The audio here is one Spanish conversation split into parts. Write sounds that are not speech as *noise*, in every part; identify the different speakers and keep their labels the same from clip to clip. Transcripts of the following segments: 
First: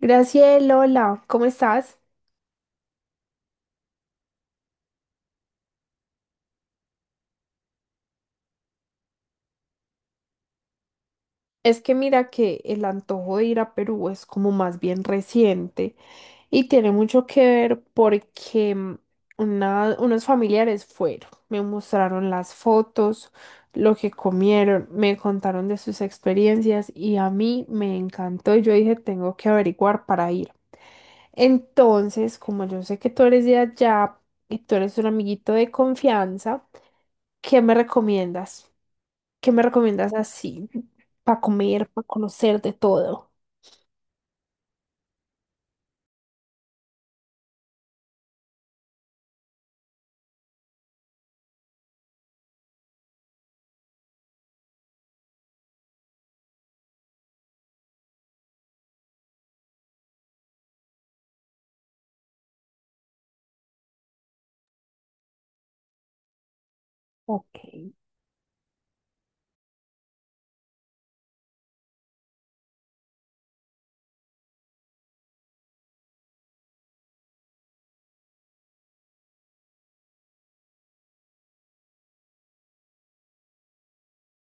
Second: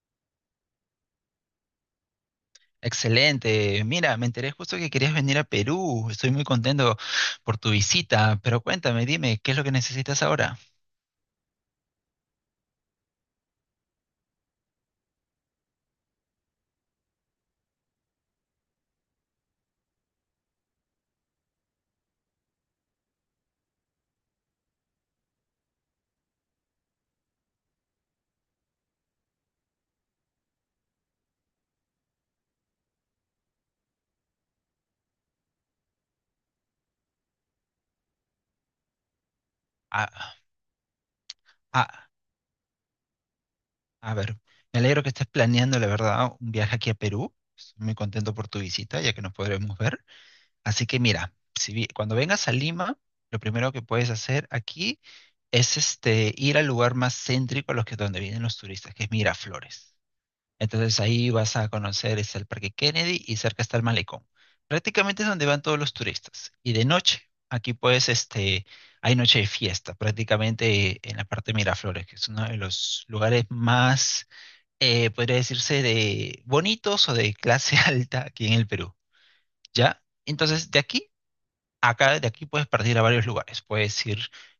Speaker 1: Graciela, hola, ¿cómo estás?
Speaker 2: Excelente. Mira, me enteré justo que querías venir a Perú. Estoy muy contento por tu visita, pero cuéntame, dime, ¿qué es lo que necesitas ahora?
Speaker 1: Es que mira que el antojo de ir a Perú es como más bien reciente. Y tiene mucho que ver porque unos familiares fueron, me mostraron las fotos, lo que comieron, me contaron de sus experiencias y a mí me encantó y yo dije, tengo que averiguar para ir. Entonces, como yo sé que tú eres de allá y tú eres un amiguito de confianza, ¿qué me recomiendas? ¿Qué me recomiendas
Speaker 2: Ah,
Speaker 1: así para comer, para
Speaker 2: ah,
Speaker 1: conocer de todo?
Speaker 2: a ver, me alegro que estés planeando, la verdad, un viaje aquí a Perú. Estoy muy contento por tu visita, ya que nos podremos ver. Así que mira, si, vi- cuando vengas a Lima, lo primero que puedes hacer aquí es ir al lugar más céntrico a los que donde vienen los turistas, que es Miraflores. Entonces ahí vas a conocer, es el Parque Kennedy y cerca está el Malecón. Prácticamente es donde van todos los turistas. Y de noche,
Speaker 1: Ok.
Speaker 2: aquí pues hay noche de fiesta, prácticamente en la parte de Miraflores, que es uno de los lugares más, podría decirse, de bonitos o de clase *laughs* alta aquí en el Perú. ¿Ya? Entonces, de aquí puedes partir a varios lugares. Puedes ir,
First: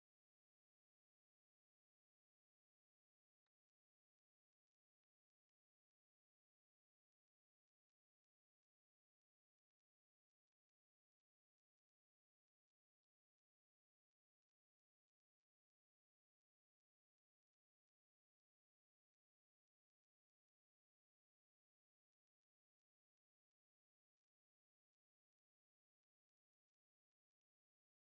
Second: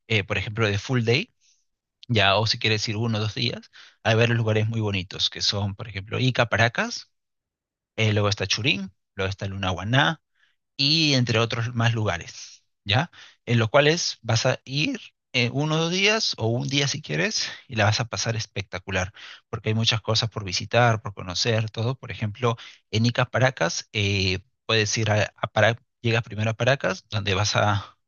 Speaker 2: por ejemplo, de full day, ya, o si quieres ir 1 o 2 días, hay varios lugares muy bonitos, que son, por ejemplo, Ica, Paracas, luego está Churín, luego está Lunahuaná y entre otros más lugares, ¿ya? En los cuales vas a ir 1 o 2 días o un día si quieres, y la vas a pasar espectacular, porque hay muchas cosas por visitar, por conocer, todo. Por ejemplo, en Ica Paracas, puedes ir a Para- llegas primero a Paracas, donde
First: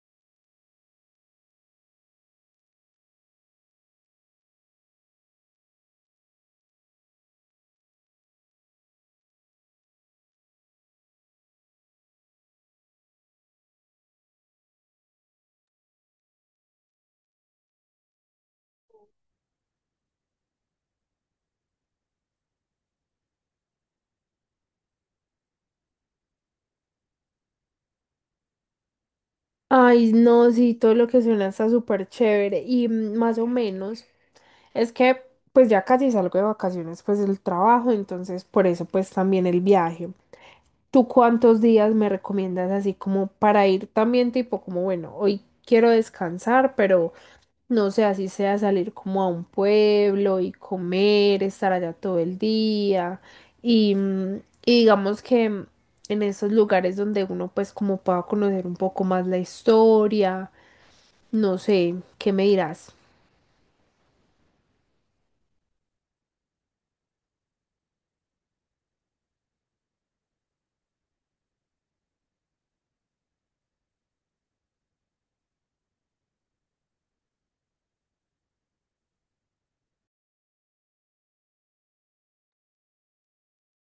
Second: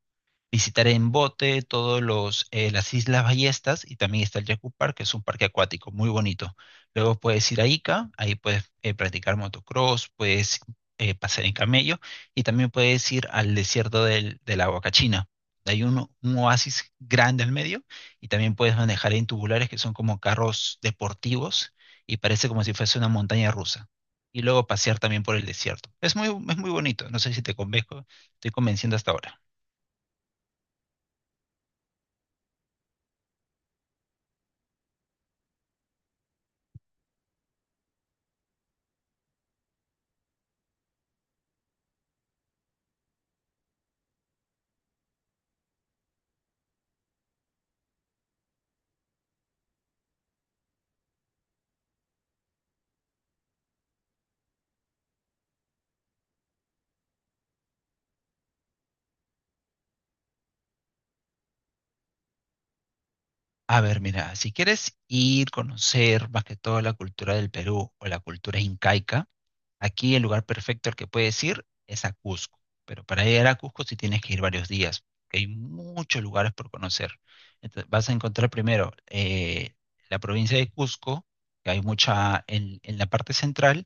Speaker 2: visitaré en bote todos los las Islas Ballestas, y también está el Yaku Park, que es un parque acuático muy bonito. Luego puedes ir a Ica, ahí puedes practicar motocross, puedes pasear en camello, y también puedes ir al desierto de la Huacachina. Hay un oasis grande al medio, y también puedes manejar en tubulares, que son como carros deportivos, y parece como si fuese una montaña rusa. Y luego pasear también por el desierto. Es muy bonito, no sé si te convenzo, estoy convenciendo hasta ahora.
Speaker 1: Ay, no, sí, todo lo que suena está súper chévere y, más o menos es que pues ya casi salgo de vacaciones pues del trabajo, entonces por eso pues también el viaje. ¿Tú cuántos días me recomiendas así como para ir también tipo como bueno, hoy quiero descansar, pero no sé, así sea salir como a un pueblo y comer, estar allá todo el día y, mm, y digamos que, en esos lugares donde uno pues como pueda conocer un poco más la historia, no sé, ¿qué me dirás?
Speaker 2: A ver, mira, si quieres ir, conocer más que todo la cultura del Perú o la cultura incaica, aquí el lugar perfecto al que puedes ir es a Cusco, pero para llegar a Cusco sí tienes que ir varios días, porque hay muchos lugares por conocer. Entonces, vas a encontrar primero la provincia de Cusco, que en la parte central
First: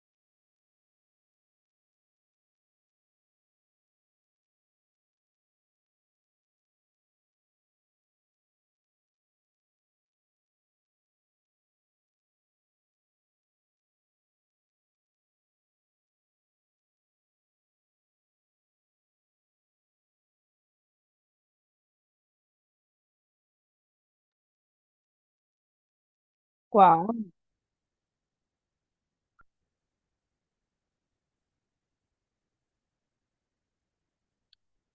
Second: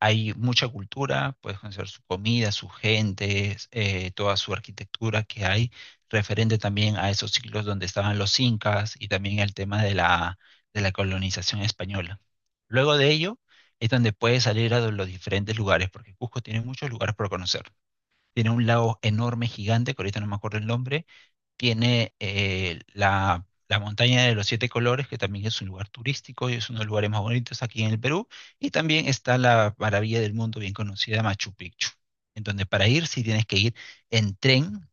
Speaker 2: hay mucha cultura, puedes conocer su comida, su gente, toda su arquitectura que hay, referente también a esos siglos donde estaban los incas, y también el tema de la colonización española. Luego de ello es donde puedes salir a los diferentes lugares, porque Cusco tiene muchos lugares por conocer. Tiene un lago enorme, gigante, que ahorita no me acuerdo el nombre. Tiene la montaña de los siete colores, que también es un lugar turístico y es uno de los lugares más
Speaker 1: Wow.
Speaker 2: bonitos aquí en el Perú. Y también está la maravilla del mundo bien conocida, Machu Picchu, en donde para ir sí tienes que ir en tren,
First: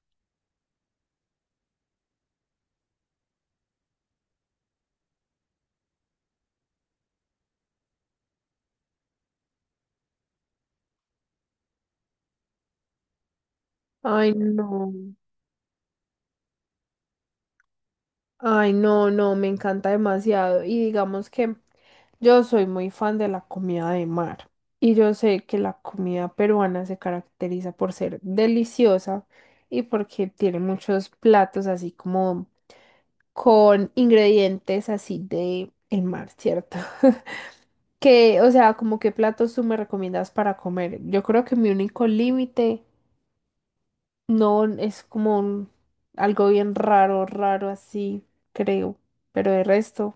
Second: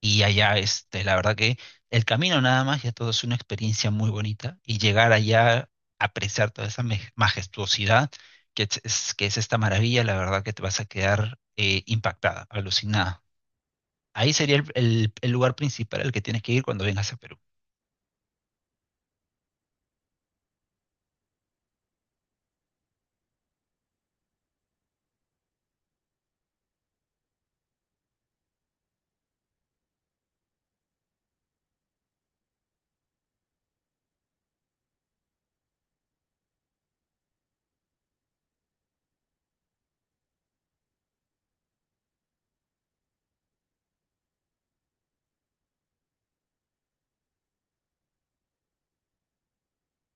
Speaker 2: y allá, la verdad que el camino nada más ya todo es una experiencia muy bonita, y llegar allá, apreciar toda esa majestuosidad que es esta maravilla, la verdad que te vas a quedar impactada, alucinada.
Speaker 1: Ay,
Speaker 2: Ahí sería el,
Speaker 1: no.
Speaker 2: el- el lugar principal al que tienes que ir cuando vengas a Perú.
Speaker 1: Ay, no, no, me encanta demasiado. Y digamos que yo soy muy fan de la comida de mar. Y yo sé que la comida peruana se caracteriza por ser deliciosa y porque tiene muchos platos así como con ingredientes así de el mar, ¿cierto? *laughs* Que, o sea, como qué platos tú me recomiendas para comer. Yo creo que mi único límite no, es como algo bien raro, raro así, creo. Pero de resto,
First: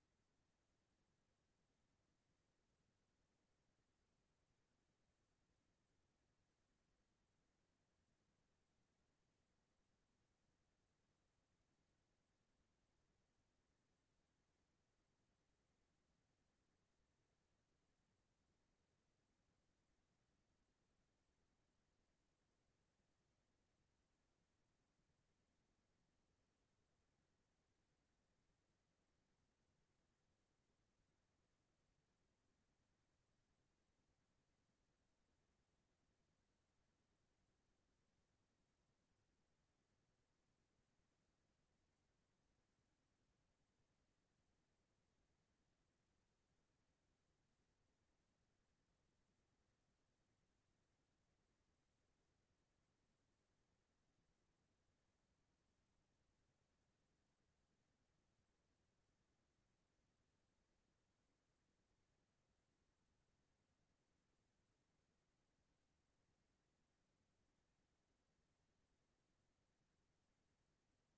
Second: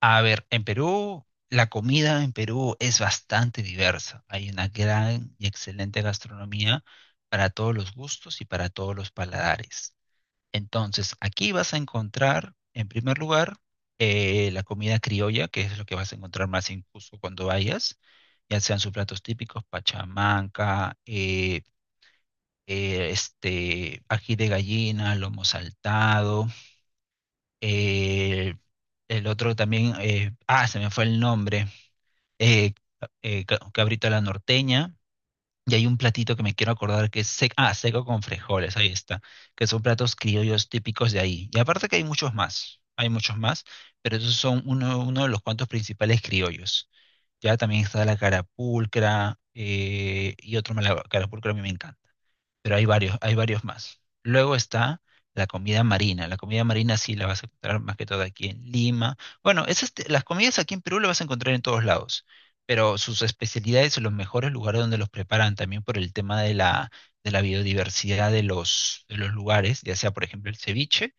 Speaker 2: A ver, en Perú, la comida en Perú es bastante diversa. Hay una gran y excelente gastronomía para todos los gustos y para todos los paladares. Entonces, aquí vas a encontrar, en primer lugar, la comida criolla, que es lo que vas a encontrar más incluso cuando vayas, ya sean sus platos típicos, pachamanca, ají de gallina, lomo saltado, eh, el otro también, se me fue el nombre, eh, cabrito a la norteña, y hay un platito que me quiero acordar que es seco con frijoles, ahí está, que son platos criollos típicos de ahí. Y aparte que hay muchos más, pero esos son uno de los cuantos principales criollos. Ya también está la carapulcra, y otro más, la carapulcra a mí me encanta, pero hay varios más. Luego está la comida marina. La comida marina sí la vas a encontrar más que todo aquí en Lima. Bueno, las comidas aquí en Perú las vas a encontrar en todos lados, pero sus especialidades y los mejores lugares donde los preparan, también por el tema de la biodiversidad de los lugares, ya sea por ejemplo el ceviche,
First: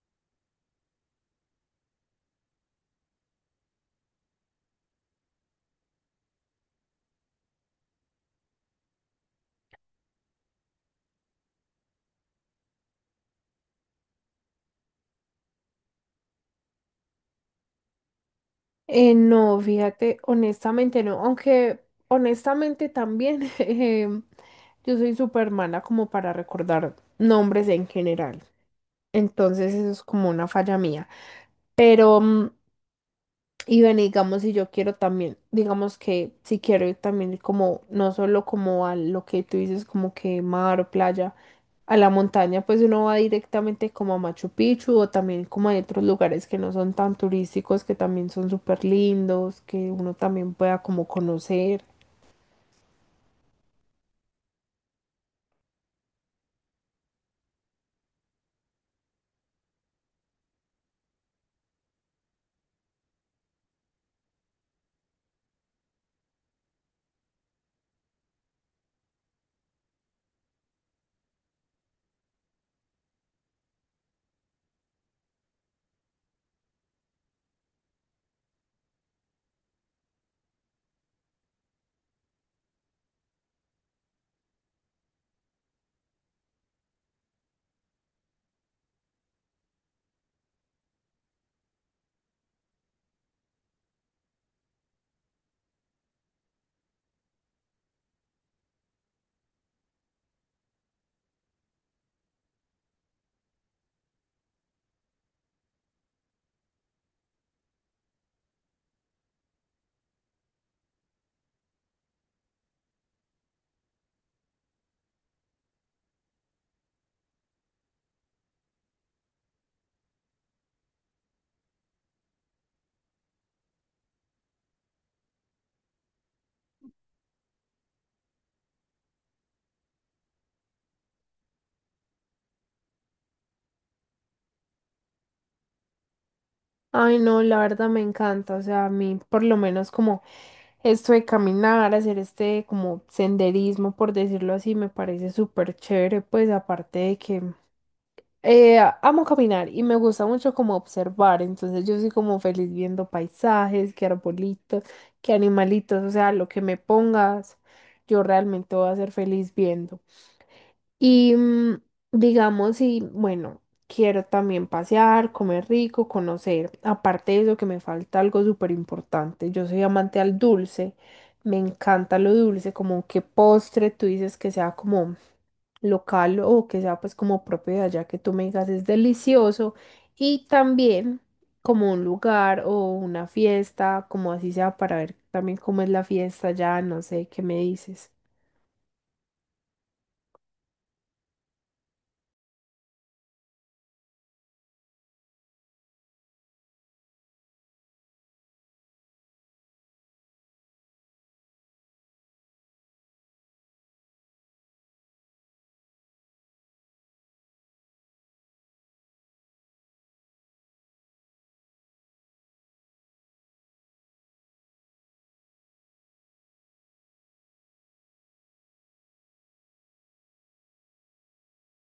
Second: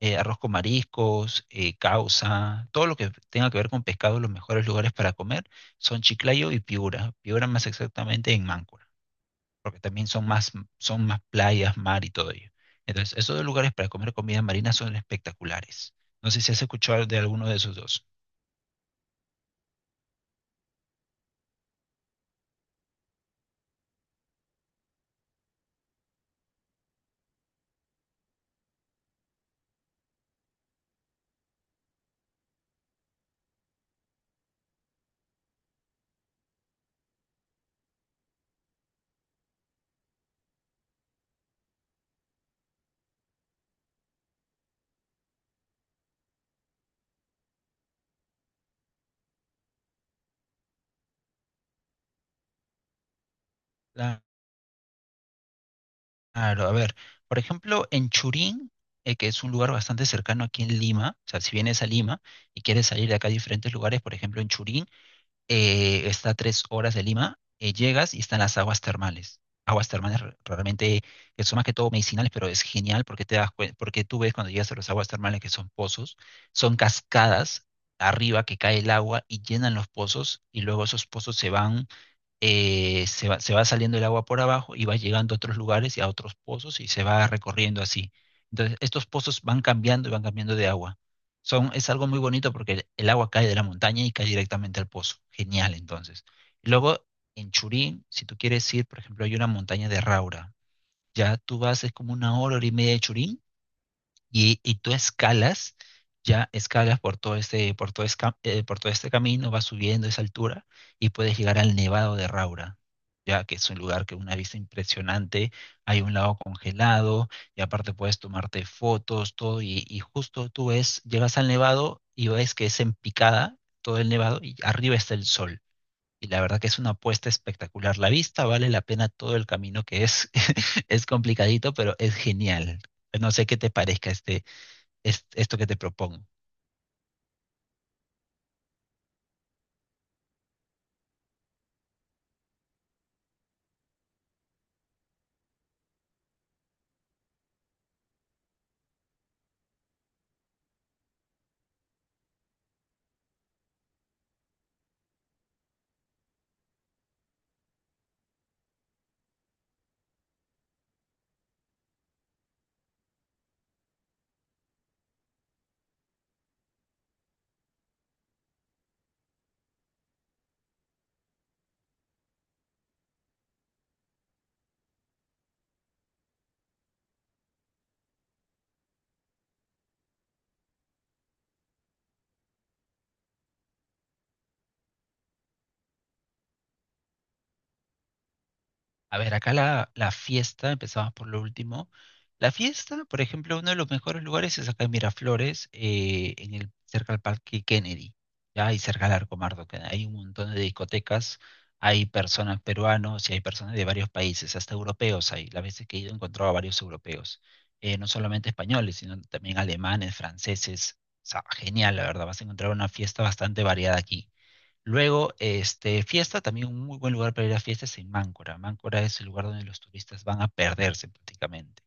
Speaker 2: arroz con mariscos, causa, todo lo que tenga que ver con pescado, los mejores lugares para comer son Chiclayo y Piura. Piura más exactamente en Máncora, porque también son más playas, mar y todo ello. Entonces, esos dos lugares para comer comida marina son espectaculares. No sé si has escuchado de alguno de esos dos.
Speaker 1: no, fíjate, honestamente no. Aunque honestamente también *laughs* yo soy súper mala como para recordar nombres en general. Entonces eso es como una falla mía. Pero mm, Y bueno, digamos, si yo quiero también, digamos que si quiero ir también como, no solo como a lo que tú dices, como que mar o playa, a la montaña, pues uno va directamente como a Machu Picchu o también como a otros lugares que no son tan turísticos, que también son súper lindos, que uno también pueda como conocer.
Speaker 2: Claro, a ver, por ejemplo, en Churín, que es un lugar bastante cercano aquí en Lima, o sea, si vienes a Lima y quieres salir de acá a diferentes lugares, por ejemplo, en Churín, está a 3 horas de Lima, llegas y están las aguas termales. Aguas termales realmente que son más que todo medicinales, pero es genial porque te das cuen- porque tú ves cuando llegas a las aguas termales que son pozos, son cascadas arriba que cae el agua y llenan los pozos, y luego esos pozos se va saliendo el agua por abajo y va llegando a otros lugares y a otros pozos, y se va recorriendo así. Entonces, estos pozos van cambiando y van cambiando de agua. Es algo muy bonito porque el agua cae de la montaña y cae directamente al pozo. Genial, entonces. Luego, en Churín, si tú quieres ir, por ejemplo, hay una montaña de Raura. Ya tú vas, es como 1 hora, hora y media de Churín, y tú escalas, ya escalas por todo este, por todo esca- por todo este camino, vas subiendo esa altura, y puedes llegar al Nevado de Raura, ya que es un lugar que una vista impresionante, hay un lago congelado, y aparte puedes tomarte fotos, todo, y justo tú ves, llegas al Nevado y ves que es en picada todo el Nevado, y arriba está el sol. Y la verdad que es una apuesta espectacular. La vista vale la pena todo el camino que es, *laughs* es complicadito, pero es genial. No sé qué te parezca esto que te propongo.
Speaker 1: Ay, no, la verdad me encanta, o sea, a mí por lo menos como esto de caminar, hacer este como senderismo, por decirlo así, me parece súper chévere, pues aparte de que eh, amo caminar y me gusta mucho como observar, entonces yo soy como feliz viendo paisajes, qué arbolitos, qué animalitos, o sea, lo que me pongas, yo realmente voy a ser feliz viendo. Y mm, digamos, y bueno, quiero también pasear, comer rico, conocer. Aparte de eso, que me falta algo súper importante. Yo soy amante al dulce. Me encanta lo dulce, como qué postre tú dices que sea como local o que sea pues como propio de allá que tú me digas es delicioso y también como un lugar o una fiesta, como así sea para ver también cómo es la fiesta ya, no sé, ¿qué me dices?
Speaker 2: A ver, acá la fiesta, empezamos por lo último. La fiesta, por ejemplo, uno de los mejores lugares es acá en Miraflores, cerca al Parque Kennedy, ¿ya? Y cerca al Arco Mardo, que hay un montón de discotecas, hay personas peruanos y hay personas de varios países, hasta europeos hay. Las veces que he ido he encontrado a varios europeos, no solamente españoles, sino también alemanes, franceses. O sea, genial, la verdad, vas a encontrar una fiesta bastante variada aquí. Luego, fiesta, también un muy buen lugar para ir a fiestas en Máncora. Máncora es el lugar donde los turistas van a perderse prácticamente,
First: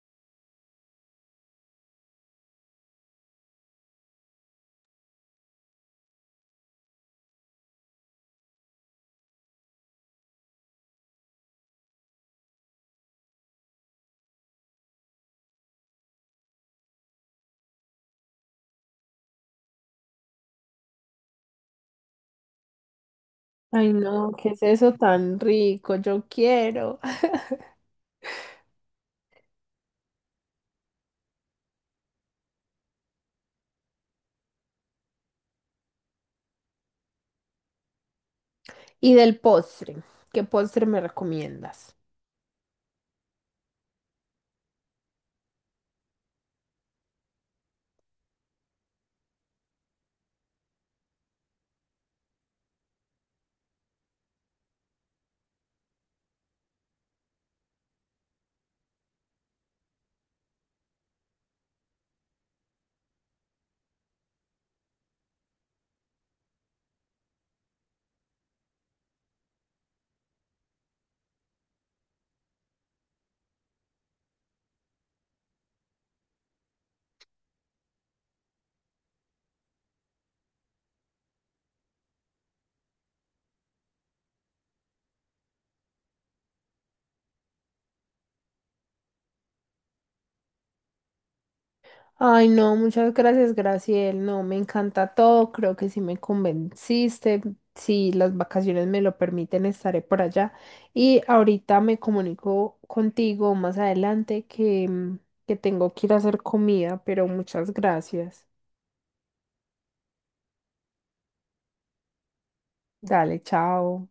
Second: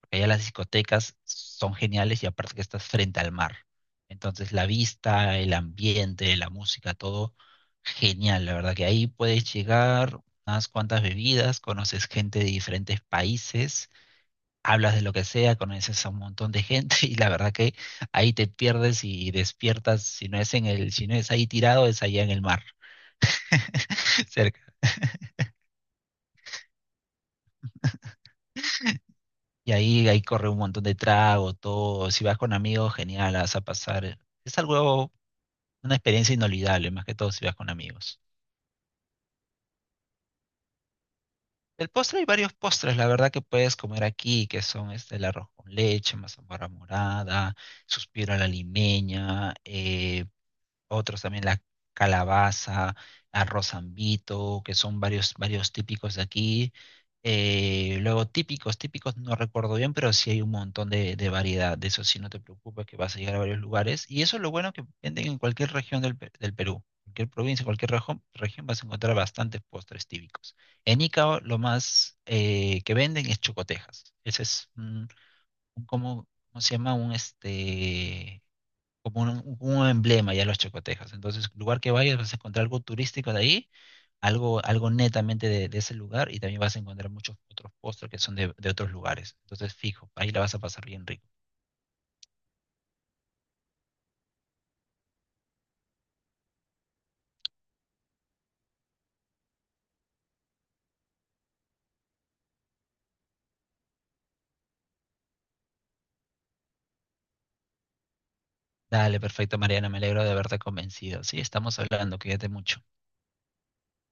Speaker 2: porque allá las discotecas son geniales, y aparte que estás frente al mar. Entonces, la vista, el ambiente, la música, todo genial. La verdad que ahí puedes llegar unas cuantas bebidas, conoces gente de diferentes países, hablas de lo que sea, conoces a un montón de gente *laughs* y la verdad que ahí te pierdes y despiertas, si no es ahí tirado, es allá en el mar.
Speaker 1: Ay,
Speaker 2: *laughs*
Speaker 1: no, ¿qué
Speaker 2: Cerca.
Speaker 1: es eso tan rico? Yo quiero.
Speaker 2: Y ahí corre un montón de trago, todo. Si vas con amigos, genial, la vas a pasar. Es algo, una experiencia inolvidable, más que todo si vas con amigos.
Speaker 1: Y del postre, ¿qué postre me
Speaker 2: El
Speaker 1: recomiendas?
Speaker 2: postre, hay varios postres, la verdad, que puedes comer aquí, que son el arroz con leche, mazamorra morada, suspiro a la limeña, otros también la calabaza, arroz ambito, que son varios, varios típicos de aquí. Luego típicos, no recuerdo bien, pero sí hay un montón de variedad. De eso sí no te preocupes que vas a llegar a varios lugares. Y eso es lo bueno que venden en cualquier región del Perú. Cualquier provincia, cualquier región vas a encontrar bastantes postres típicos. En Icao lo más que venden es chocotejas. Ese es un como, ¿cómo se llama? Un como un emblema ya los chacotejos. Entonces, lugar que vayas vas a encontrar algo turístico de ahí, algo netamente de ese lugar, y también vas a encontrar muchos otros postres que son de otros lugares. Entonces, fijo, ahí la vas a pasar bien rico.
Speaker 1: Ay, no, muchas gracias, Graciel. No, me encanta todo. Creo que sí me convenciste. Si las vacaciones me lo permiten, estaré por allá. Y ahorita me comunico contigo más adelante que, que tengo que ir a hacer comida, pero muchas gracias.
Speaker 2: Dale, perfecto, Mariana, me alegro de haberte convencido. Sí, estamos hablando, cuídate mucho.
Speaker 1: Dale, chao.